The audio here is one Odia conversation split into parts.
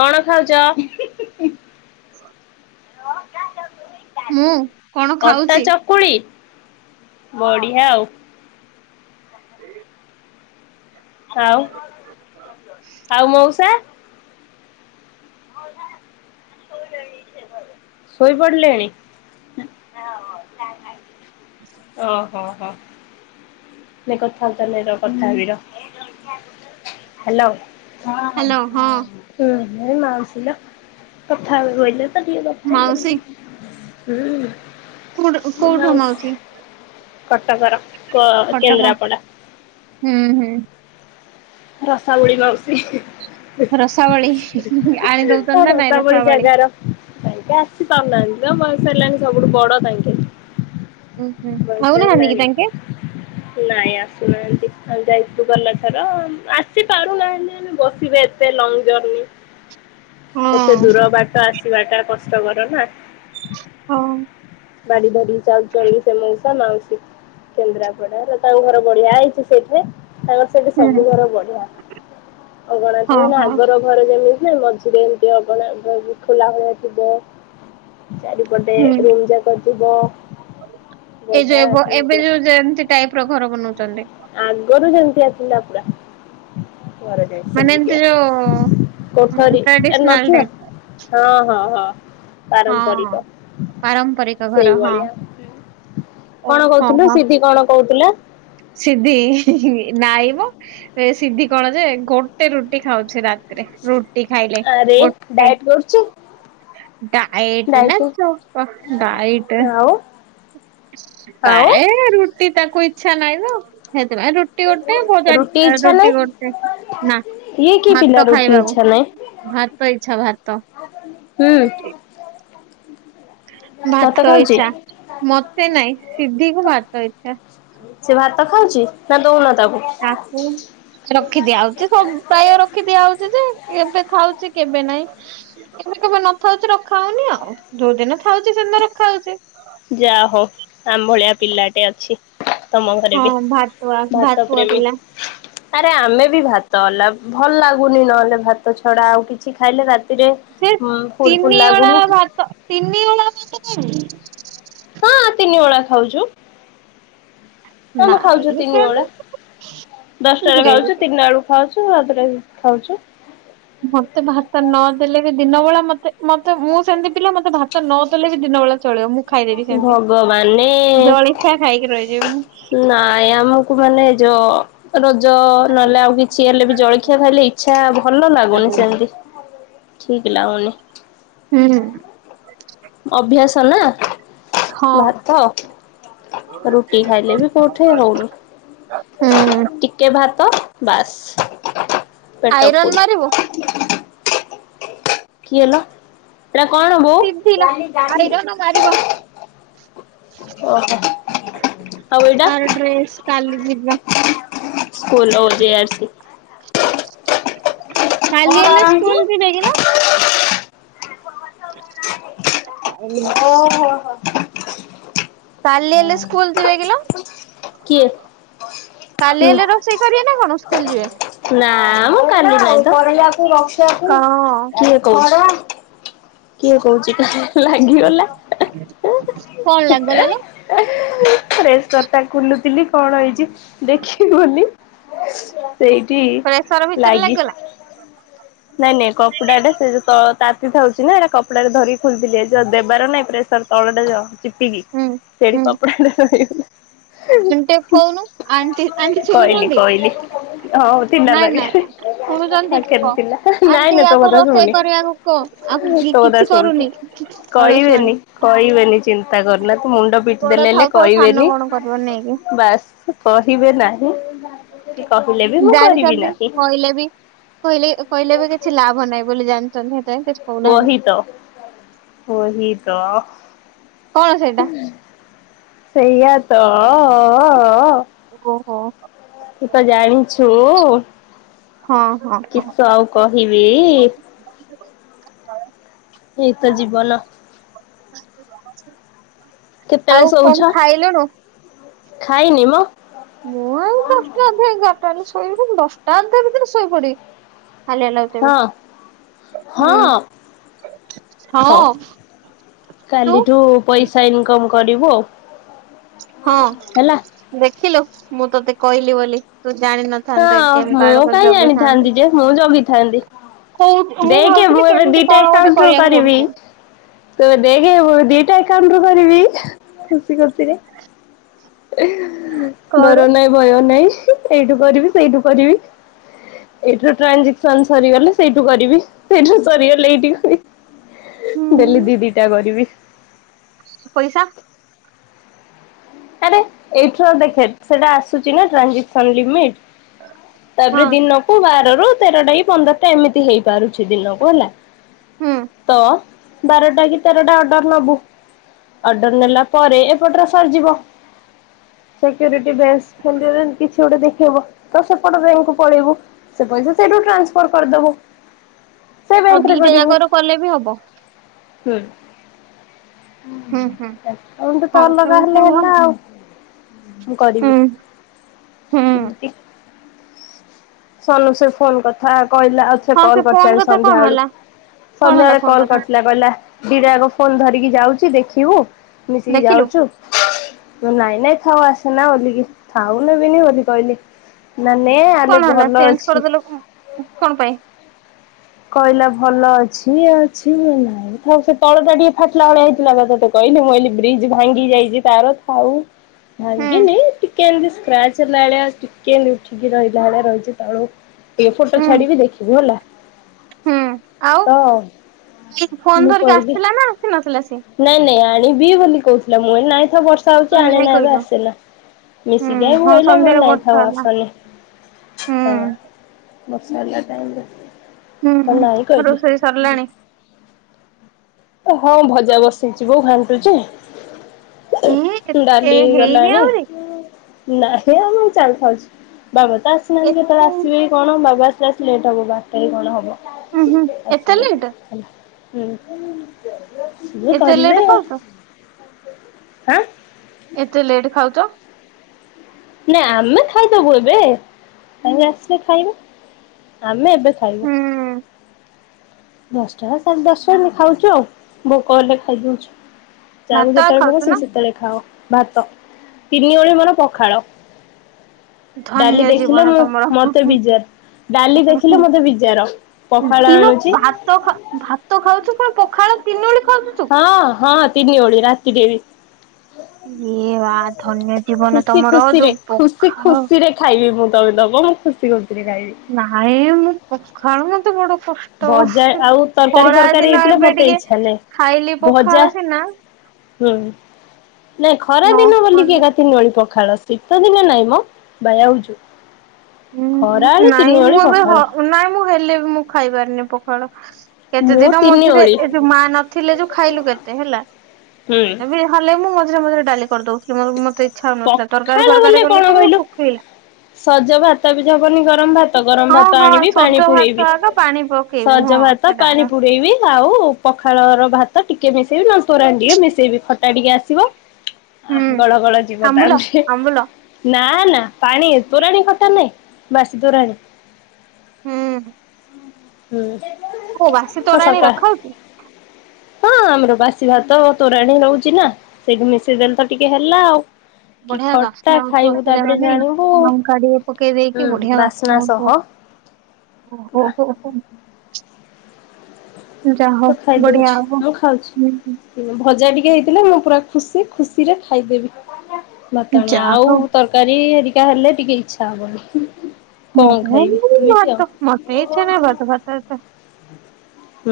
କଣ ଖାଉଚ? ମୁଁ କଣ ଅଟା ଖାଉଛି? ଚକୁଳି ବଢ଼ିଆ ଆଉ। ଆଉ-ଆଉ ମଉସା। ମଉସା ଶୋଇଲେଣି। ଶୋଇପଡିଲେଣି। ଓହୋ ହୋ। ନେ କଥା ଆର୍ତା ନେ ରହ କଥା ହେବି ରହ ହ୍ୟାଲୋ। ହଁ ହୁଁ ଏ ମାଉସୀ ଲୋ କଥା ହେବେ କହିଲେ। ମାଉସୀ [unintelligible] ହୁଁ କୋଉଠୁ ମୋ କୋଉଠୁ ମାଉସୀ। କଟକର କ କଟକ କେନ୍ଦ୍ରାପଡା ହୁଁ ହୁଁ। ରସାବଳି ମାଉସୀ। ହଁ ରସାବଳି ଆଣି ଦଉଛନ୍ତି ନା ନାଇଁ ରସାବଳି ଜାଗାର। ତାଙ୍କେ ଆସି ପାରୁନାହାନ୍ତି ବୟସ ହେଲାଣି ସବୁଠୁ ବଡ ତାଙ୍କେ। ଉଁ ହୁଁ ବୟସ ଖାଉନାହାନ୍ତି କି ହେଲାଣି। ତାଙ୍କେ? ନାଇଁ ଆସୁନାହାନ୍ତି, ଆମେ ଯାଇଥିଲୁ ଗଲା ଥର ଆସି ପାରୁନାହାନ୍ତି। ମାନେ ବସିବେ ଏତେ ଲଙ୍ଗ ଜର୍ନି ଏତେ ହଁ ଦୂର ବାଟ ଆସିବାଟା କଷ୍ଟକର ନାଁ। ହଁ। ବାଡି ଧରିକି ଚାଲୁଚନ୍ତି ସେ ମଉସା ମାଉସୀ। କେନ୍ଦ୍ରାପଡାରେ ତାଙ୍କ ଘର ବଢିଆ ହେଇଚି, ସେଇଠି ତାଙ୍କ ସେଠି ହୁଁ ସବୁ ଘର ବଢିଆ। ହଁ ଅଗଣାଠୁ ହଁ ଆଗର ଘର ଯେମିତିଆ ମଝିରେ ଏମିତି ଅଗଣା [unintelligible] ଖୋଲା ଭଳିଆ ଥିବ ଚାରିପଟେ ଗୋଟେ ହୁଁ। ରୁମ୍ ଯାକ ଥିବ। ଏଇ ବଢିଆ ଯୋଉ ଏବୋ ଏବେ ସେମିତିଆ ଯୋଉ ଯେମତି ଟାଇପ୍ ର ଘର ବନଉଚନ୍ତି। ଆଗରୁ ସେମିତିଆ ଥିଲା ପୁରା ଘର। ମାନେ ଏମତି ସେମିତିଆ ଯୋଉ କୋଠରୀ ଏ ଟ୍ରାଡିସନାଲ ନଥିଲା। ଟାଇପ ହଁ ହଁ ହଁ, ହଁ ପାରମ୍ପରିକ ପାରମ୍ପରିକ ଘର ହଁ ସେଇଭଳିଆ। ଓ କଣ ହଁ କହୁଥିଲ? ହଁ ସିଧି କଣ କହୁଥିଲା? ସିଧି ନାଇଁ ମ! ଏ ସିଧି କଣ ଯେ ଗୋଟେ ରୁଟି ଖାଉଛି ରାତିରେ ରୁଟ୍ ରୁଟି ଖାଇଲେ ଆରେ ଗୋଟେ। ଡାଏଟ କରୁଛି ଡାଏଟ୍ ନା ଡାଏଟ ଚୋପା ଡାଏଟେ। ଆଉ ଆଉ ପାଏ ରୁଟି ତାକୁ ଇଚ୍ଛା ନାଇଁ ତ ସେଥିପାଇଁ ରୁ ରୁଟି ଗୋଟେ ଭଜାକ୍ ରୁଟି ଏ ଇଚ୍ଛା ନାହିଁ ରୁଟି ଗୋଟେ ନା ଇଏ କି ପିଲା ଭାତ ରୁଟି ଖାଇବାକୁ ଇଚ୍ଛା ନାହିଁ ଭାତ ଇଚ୍ଛା ଭାତ। ହୁଁ। ଭାତ ଇଚ୍ଛା, ମତେ ନାଇଁ ସିଧିକୁ ଭାତ ଇଚ୍ଛା। ସିଏ ଭାତ ଖାଉଚି, ନାଁ ଦଉନ ତାକୁ। ତାକୁ ରଖି ଦିଆ ହଉଚି, ସବୁ ପ୍ରାୟ ରଖି ଦିଆହଉଚି ଯେ, କେବେ ଖାଉଛି କେବେ ନାଇଁ। କେବେ କେବେ ନଥାଉଚି ରଖା ହଉନି ଆଉ, ଯୋଉ ଦିନ ଥାଉଚି ସେଦିନ ରଖା ହଉଚି। ଯାହାହଉ ଆମ ଭଳିଆ ପିଲାଟେ ଅଛି। ତମ ଘରେ ହଁ ବି, ଭାତୁଆ ଭାତ ଭାତୁଆ ପ୍ରେମି। ପିଲା ଆରେ ଆମେ ବି ଭାତ ହେଲା ଭଲ୍ ଲାଗୁନି ନହେଲେ ଭାତ ଛଡା ଆଉ କିଛି ଖାଇଲେ ରାତ୍ ତିରେ ହୁଁ ଫୁଲ୍ ଫୁଲ୍ ଲାଗୁନି କି ତ ତିନି ଓଳା ଭାତ ଖାଇବେ। ହଁ ତିନି ଓଳା ଖାଉଚୁ। ଆମେ ଖାଉଚୁ ନାଇଁ ତିନି ଓଳା ଦଶଟାରେ ସେମିତି ଖାଉଚୁ ତିନିଟାବେଳକୁ ଖାଉଚୁ [unintelligible] ଖାଉଚୁ। ମତେ ଭାତ ନ ଦେଲେ ବି ଦିନବଳା ମତେ ମତେ ମୁଁ ସେମତି ପିଲା ମତେ ଭାତ ନ ଦେଲେ ବି ଦିନବଳା ଚଳିବ ମୁଁ ଖାଇଦେବି ସେମତି। ଭଗବାନେ ଜଳିଖିଆ ଖାଇକି ରହିଯିବି ମୁଁ। ନାଇଁ ଆମକୁ ମାନେ ଯୋଉ ରଜ ନହେଲେ ଆଉ କିଛି ହେଲେବି ଜଳଖିଆ ଖାଇଲେ ଇଚ୍ଛା ଭଲ ଲାଗୁନି ସେମତି। ଠିକ ଲାଗୁନି। ହୁଁ ହୁଁ। ଅଭ୍ୟାସ ନା ହଁ ଭାତ। ରୁଟି ଖାଇଲେ ବି କୋଉଠୁ ହଉନି ହୁଁ। ଟି ଟିକେ ଭାତ ବାସ୍ ପେଟ ଆଇରନ୍ ଫୁଲ। ମାରିବ କିଏ ଲ? ଏଇଟା କଣ ବୋଉ? [unintelligible] ଆରେଇ ଦିଅ [unintelligible] ମାରିବ। ଓହୋ ତାର ଡ୍ରେସ୍ କାଲି ଯିବ। ସ୍କୁଲର ଓଜେ [unintelligible] କାଲି ହେଲେ ସ୍କୁଲ ଯିବେ କିଲୋ? [inaudible] କାଲି ହେଲେ ସ୍କୁଲ ଯିବେ କିଲ? କିଏ? କାଲି ହେଲେ ରୋଷେଇ କରିବେ ନା କଣ ସ୍କୁଲ ଯିବେ? ନା ମ କାଲି ନାହିଁ ତ। କଣ କିଏ କହୁଛି? କିଏ କହୁଛି କାହାର ଲାଗିଗଲା କଣ ହେ ଏ। ଲାଗିଗଲା ଲୋ? ଫ୍ରେଶରଟା ଖୁଲୁଥିଲି କଣ ହେଇଛି ଦେଖିବି ବୋଲି ସେଇଠି ପ୍ରେସର ଭିତରେ ଲାଗି ଲାଗିଗଲା? ନାଇଁ ନାଇଁ କପଡାଟା ସେ ଯଉ ତଳ ତାତି ଥାଉଛି ନା ଏଇଟା କପଡାରେ ଧରି ଖୋଲୁଥିଲି ଯ ଦେବାର ନାଇଁ ପ୍ରେଶ୍ ର ତଳଟା ଯ ଚିପିକି ହୁଁ ସେଇଠି କପଡ଼ାଟା ରହିଗଲା। ଆଣ୍ଟିକୁ କହୁନୁ ଆଣ୍ଟି ଆଣ୍ଟି କହିଲି ଶୁଣୁଛନ୍ତି? କହିଲି ହଉ ଥିଲା ନାଇଁ ପାଖରେ ନାଇଁ ଶୁଣୁଛନ୍ତି [unintelligible] ପାଖରେ କହ? ଥିଲା ନାଇଁ ଆଣ୍ଟି ନାଇଁ ତୋ ୟାକୁ କଥା ରୋଷେଇ ଶୁଣୁନି କରିବାକୁ କହ ଆକୁ ଇଏ ତୋ କଥା କିଛି ଶୁଣୁନି। କରୁନି କହିବେନି ଅଳସୁଆଣି। କହିବେନି ଚିନ୍ତା କରନା ତୁ ମୁଣ୍ଡ ପିଟି ବଡ ଦେଲେ ହେଲେ ଥାଉ ଥାଉ ସାନ କହିବେନି କଣ କରିବ ନେଇକି ବାସ୍। କହିବେ ନାହିଁ କି କହିଲେ ବି ମୁଁ କରିବି ଜାଣିଛନ୍ତି ନାହିଁ। କହିଲେ ବି କହିଲେ କହିଲେ ବି କିଛି ଲାଭ ନାହିଁ ବୋଲି ଜାଣିଛନ୍ତି ହେଥିପାଇଁ କିଛି କହୁନାହାନ୍ତି କହିତ ଓହି ତ କଣ ସେଇଟା? ସେଇଆ ତ ଅ ଅ ଅ ଅ ଅ ଓହୋ। ତୁ ତ ଜାଣିଛୁଁ ହଁ ହଁ ହଁ। କିସ ଆଉ କହିବି। ଏଇତ ଜୀବନ। କେତେବେଳେ ଆଉ ଶୋଉଛ କଣ ଖାଇଲୁଣୁ? ଖାଇନି ମ। ମୁଁ ଆଉ ଦଶଟା ଅଧେ ଏଗାରଟା ହେଲେ ଶୋଇବି ଦଶଟା ଅଧେ ଭିତରେ ଶୋଇପଡିବି ହାଲିଆ ଲାଗୁଛି। ଏବେ। ହଁ। ହୁଁ ହଁ। ହଉ ହଁ ତୁ କାଲିଠୁ ପଇସା ଇନକମ୍ କରିବୁ ଆଉ। ହଁ ହେଲା। ଦେଖିଲୁ ମୁଁ ତୋତେ କହିଲି ବୋଲି ତୁ ଜାଣିନ ହଁ ମୁଁ କାହିଁ ଜାଣିଥାନ୍ତି ଯେ ମୁଁ ଜଗିଥାନ୍ତି। ହଉ ମୁଁ ଦେଖେ ଭାବୁଥିଲି ମୁଁ ଏବେ କେମିତି ଦିଟା କଣ ଗୋଟେ ଏକାଉଣ୍ଟରୁୁ କରିବାକୁ କରିବି। ପଡୁଛି। ତୁ ଦେଖେ ମୁଁ ଏବେ ଦିଟା ଆକାଉଣ୍ଟରୁ କରିବି ଖୁସି ଖୁସିରେ। କରେ ଡର ନାହିଁ ଭୟ ନାହିଁ ଏଇଠୁ କରିବି ସେଇଠୁ କରିବି। ଏଇଠୁ ଟ୍ରାଞ୍ଜିକ୍ସନ୍ ସରିଗଲେ ସେଇଠୁ କରିବି ସେଇଠୁ ସରିଗଲେ ଏଇଠି କ ଡେଲି ହୁଁ। ଦି ଦିଟା କରିବି। ପଇସା ଆରେ ଏଇଠୁ ଆଉ ଦେଖେ ସେଟା ଆସୁଛି ନା ଟ୍ରାଞ୍ଜିକ୍ସନ୍ ଲିମିଟ୍ ହଁ। ତାପରେ ଦିନକୁ ବାର ରୁ ତେରଟା କି ପନ୍ଦରଟା ଏମିତି ହେଇପାରୁଛି ଦିନକୁ ହେଲା। ହଁ। ତ ବାରଟା କି ତେରଟା ଅର୍ଡର ନବୁ। ଅର୍ଡର ନେଲା ପରେ ଏପଟରେ ସରିଯିବ। ସିକ୍ୟୁରିଟି ବେସ୍ [inaudible] କିଛି ଗୋଟେ ଦେଖେଇବ ତ ସେପଟ ବ୍ୟାଙ୍କ କୁ ପଳେଇବୁ। ସେ ପଇସା ସେଇଠୁ ଟ୍ରାନ୍ସଫର କରିଦବୁ ସେ ଆଉ ବ୍ୟାଙ୍କରେ ଦିଟା କରିବୁ। ଜାକର କଲେ ବି ହବ। ହଁ ହୁଁ ହୁଁ। ଏମତି ତ ହଁ ଅଲଗା ହେଲେ ସେମିତି ହେଲା। ହୁଅ ଥାଉ ମୁଁ କରିବି ହୁଁ ହୁଁ ଏମିତି ସୋନୁ ସେ ଫୋନ କଥା କହିଲା ଅଛ ସେ ହଁ କଲ୍ କରିଥିଲା ଫୋନ ବି କଥା ସନ୍ଧ୍ୟା କଣ ବେଳୁ ହେଲା କଣ ସନ୍ଧ୍ୟା ହେଲା ବେଳେ ଫୋନ କଲ୍ କଥା କରିଥିଲା କହିଲା ଦିଟା ଯାକ ଫୋନ ଧରିକି ଯାଉଛି ଦେଖିବୁ ମିଶିକି ଦେଖିଲୁ ଯାଉଛୁ ନାଇଁ ନାଇଁ ଥାଉ ଆସନା ବୋଲିକି ଥାଉ ନେବିନି ବୋଲି କହିଲି। ନା ନେ ଆଲେ କଣ ହେଲା ଭଲ ଚେଞ୍ଜ ଅଛି। କରିଦେଲ କଣ କଣ ପାଇଁ? କହିଲା ଭଲ ଅଛି ଇଏ ଅଛି ଇଏ ନାହିଁ। ଆଉ ସେ ତଳ ଟା ଟିକେ ଫାଟିଲା ଭଳିଆ ହେଇଥିଲା ବା ତତେ କହିଲି ମୁଁ କହିଲି ବ୍ରିଜ୍ ଭାଙ୍ଗି ଯାଇଛି ତାର ଥାଉ। ହୁଁ ଭାଙ୍ଗିନି ଟିକେ ଏମତି ସ୍କ୍ରାଚ ହେଲା ଭଳିଆ ଟିକେ ଏମତି ଉଠିକି ରହିଲା ଭଳିଆ ରହିଛି ତଳକୁ। ଏପଟ ଛାଡିବି ଦେଖିବୁ ହେଲା। ହଁ ଆଉ ତ ଇଏ ଫୋନ ମୁଁ ଧରିକି କହିଲି ଆସିଥିଲା ନା ଆସି ନଥିଲା ସିଏ? ନାଇଁ ନାଇଁ ଆଣିବି ବୋଲି କହୁଥିଲା ମୁଁ କହିଲି ନାଇଁ ଥାଉ ବର୍ଷା ଥାଉ ସେ ତୁ ନାଇଁ ଆଣେନା ଏବେ କହିଲୁ ଆସିଲା ହୁଁ ହଁ ମିଶିକି [inaudible] ସନ୍ଧ୍ୟାରେ ନାଇଁ ଥାଉ ବର୍ଷା ହେଲା ଆସନି। ହୁଁ ହଁ ବର୍ଷା ହେଲା ଟାଇମ ହୁଁ ରେ ନାଁଇ ହୁଁ କହିଲି। ରୋଷେଇ ସରିଲାଣି ଓ ହଁ ଭଜା ବସେଇଛି ବୋଉ ଘାଣ୍ଟୁଛି। ହେ ଏ ଡାଲି ହେଇ ହେଇନି ଗଲାଣି ଆହୁରି ନାହିଁ ଆମେ [inaudible] ବାବା ତ ଆସିନାହାନ୍ତି ଏତେ କେତେବେଳେ ଉଁ ଆସିବେ କି କଣ ବାବା ଆସୁ ଆସୁ ଲେଟ୍ ହବ ବାରଟା କି କଣ ହବ। ମ ହଁ ଏତେ ଆସିବେ ଲେଟ। ହେଲା ହଁ ସିଏ ଏତେ କରିବେ ଲେଟ୍ ଖାଉଛ ଆଁ। ଏତେ ଲେଟ୍ ଖାଉଛ? ନାଇଁ ଆମେ ଖାଇଦବୁ ଏବେ ସେ ଆସିଲେ ଖାଇବେ ଆମେ ଏବେ ଖାଇବା। ହୁଁ ଦଶଟା ସାଢ୍ ଦଶଟା ଏନ୍ତି ଖାଉଛୁ ଆଉ ଭୋକ ହେଲେ ଖାଇଦଉଛୁ। ଯାହାକୁ ଭାତ ଏକା ଯେତେବେଳେ ଭୋକ ଖାଉଛ ସେ ନା ସେତେବେଳେ ଖାଅ ଭାତ ତିନି ଓଳି ମୋର ପଖାଳ। ଡାଲି ଧନ୍ୟ ଦେଖିଲେ ଜୀବନ ମୁଁ ତମର ହୁଁ ମତେ ହୁଁ ବିଜାର। ଡାଲି ହୁଁ ଦେଖିଲେ ମତେ ବିଜାର ହୁଁ ପଖାଳ ଏଇ ବା ଆଣୁଛି ଭାତ ଖା ଭାତ ଖାଉଛୁ ପୁଣି ପଖାଳ ତିନି ଉଳି ଖାଉଚୁ ତୁ। ହଁ, ହଁ, ତିନି ଓଳି ରାତିରେ ବି। ଏ ବା ଧନ୍ୟ ଜୀବନ ଖୁସି ତମର ଖୁସିରେ ଯୋଉ ଖୁସି ପଖାଳ। ଖୁସିରେ ଖାଇବି ମୁଁ ତ ଦବ ମୁଁ ଖୁସି ଖୁସିରେ ଖାଇବି। ନାଇଁ ମୁଁ ପଖାଳ ମତେ ବଡ କ ଭଜା ଆଉ ତରକାରୀ ଫରକାରୀ ହେଇଥିଲେ ଏବେ ମତେ ଟିକେ ଇଚ୍ଛା ହେଲେ ଖାଇଲି ଭଜା। ପଖାଳ ସିନା ହୁଁ, ନାଇ ଖରା ଦିନ ନହେଲେ ବୋଲିକି ଏକା ତିନି ଓଳି ପଖାଳ। ଶୀତ ଦିନେ ନାଇଁ ମ ବାୟା ହଉଛୁ। ହଁ ଖରାବେଳେ ତିନି ନାଇଁ ମୁଁ ଓଳି ଏବେ ପଖାଳ ହଁ ନାଇଁ ମୁଁ ହେଲେ ମୁଁ ଖାଇପାରୁନି ପଖାଳ। କେତେ ମୁଁ ଦିନ ତିନି ମଝିରେ ଓଳି ଏ ଯୋଉ ମା ନ ଥିଲେ ଯୋଉ ଖାଇଲୁ କେତେ ହେଲା ହୁଁ ହେଲେବି। ହେଲେ ମୁଁ ମଝିରେ ମିଝିରେ ଡାଲି କରି ଦଉଛି। ମୋର ମତେ ଇଚ୍ଛା ହଉ ନଥିଲା ତରକାରୀ ପଖାଳ ବୋଲେ ଫରକାରୀ କଲେ କଣ ତ ମୁଁ କହିଲୁ ଶୁଖେଇଲି। ସଜ ଭାତ ବି ହବନି ଗରମ ଭାତ ଗରମ ହଁ ଭାତ ହଁ ଆଣିବି ପାଣି ସଜ ଭାତ ପୁରେଇବି ଆଗ ପାଣି ପକେଇବୁ ସଜ ହଁ ଭାତ ସେଟା ପାଣି ଆଗ ପୁରେଇବି। ଆଉ ପଖାଳ ର ଭାତ ଟିକେ ମିଶେଇବି ନା ତୋରାଣୀ ଟିକେ ମିଶେଇବି ଖଟା ଟିକେ ଆସିବ। ହୁଁ ଆହା ଗଳ ଗଳ ଯିବ ଆମ୍ବୁଲ ତାହେଲେ। ଆମ୍ବୁଲ ନା ନା ପାଣି ତୋରାଣୀଖଟା ରେ ନାଇଁ ବାସି ତୋରାଣୀ। ହୁଁ। ହୁଁ ଓ ବାସି ହ ତୋରାଣୀ ସକା [inaudible] ରଖା ହଉଛି? ହଁ ଆମର ବାସି ଭାତ ତୋରାଣୀ ରହୁଛି ନା ସେଇଠି ମିଶେଇଦେଲେ ତ ଟିକେ ହେଲା ଆଉ। କି ବଢିଆ ଖଟା ବାସ୍ନା ହୋଉଥିବ। ଖାଇବୁ ସେ ତାପରେ ଜାଗାରେ ନାଇ ଜାଣିବୁ। ନକାଟିକେ ପକେଇ ହୁଁ ଦେଇକି ବଢିଆ ବାସ୍ନା ସହ ହୋଉଥିବ। ଓ ହୋ ପୁରା ହୋ ହୋ ତ ଯହୋଉ ଖାଇଦଉଛି ବଢିଆ ହବ। ମୁଁ ଖାଉଛି। ଭଜା ଟିକେ ହେଇଥିଲେ ମୁଁ ପୁରା ଖୁସି ଖୁସିରେ ଖାଇଦେବି। ଭତାଣିଆ ଯାହା ଆଉ ହଉ ତରକାରୀ ହେରିକା ହେଲେ ଟିକେ ଇଛା ହବନି। କମ୍ ଖାଇବି ମତେ ଏମିତି ଆଉ ଭାତ ମତେ ଇଚ୍ଛା ନାହିଁ ଭାତ ଭାତ ଏତେ।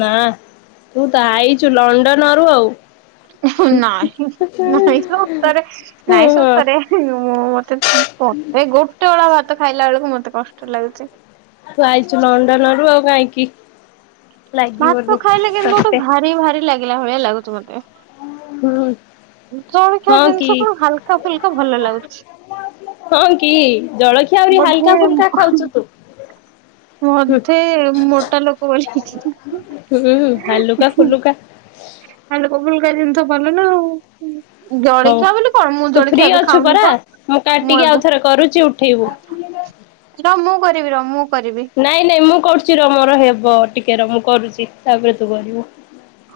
ନା ତୁ ତ ଆଇଛୁ ଲଣ୍ଡନରୁ ଆଉ। ନାଇଁ ନାଇଁ ସତରେ ହୁଁ ନାଇଁ ହଁ ସତରେ। ମତେ ପଟେ ସେଇ ଗୋଟେ ବେଳା ଭାତ ଖାଇଲା ବେଳକୁ ମତେ କଷ୍ଟ ଲାଗୁଛି। ତୁ ଆଇଚୁ ଲଣ୍ଡନ ରୁ ଆଉ କାହିଁକି? ଲାଗିବନି ଭାତ ଖାଇଲେ କେମିତି ଗୋଟେ ତତେ ଭାରି ଭାରି ଲାଗିଲା ଭଳିଆ ଲାଗୁଛି ମତେ। ହୁଁ ଜଳିଖିଆ ହଁ କି ଜିନିଷ କଣ ହାଲକା ଫୁଲକା ଭଲ ଲାଗୁଛି। ହଁ କି ଜଳଖିଆ ଆହୁରି ବୋଧେ ହାଲକା ଫୁଲକା ଖାଉଛୁ ତୁ? ହୁଁ ବଧେ ମୋଟା ଲୋକ ବୋଲିକି? ହୁଁ ହାଲୁକା ଫୁଲୁକା। ହାଲୁକା ଫୁଲଗା ଜିନିଷ ଭଲ ନା ଆଉ ହଉ। ଜଳଖିଆ ବୋଲି କଣ ମୁଁ ତୁ ଫ୍ରି ଜଳଖିଆ ଏବେ ଅଛୁ ଖାଉନି ପରା ତ ମୁଁ କାଟିକି ଏବେ ଆଉଥରେ କରୁଛି ଉଠେଇବୁ। ର ମୁଁ କରିବି ର ମୁଁ କରିବି। ନାଇଁ ନାଇଁ ମୁଁ କରୁଛି ର ମୋର ହେବ ଟିକେ ର ମୁ କରୁଛି ତାପରେ ତୁ କରିବୁ।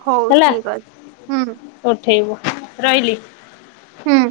ହଉ ହେଲା ଠିକ ଅଛି। ହୁଁ ଉଠେଇବୁ ରହିଲି। ହୁଁ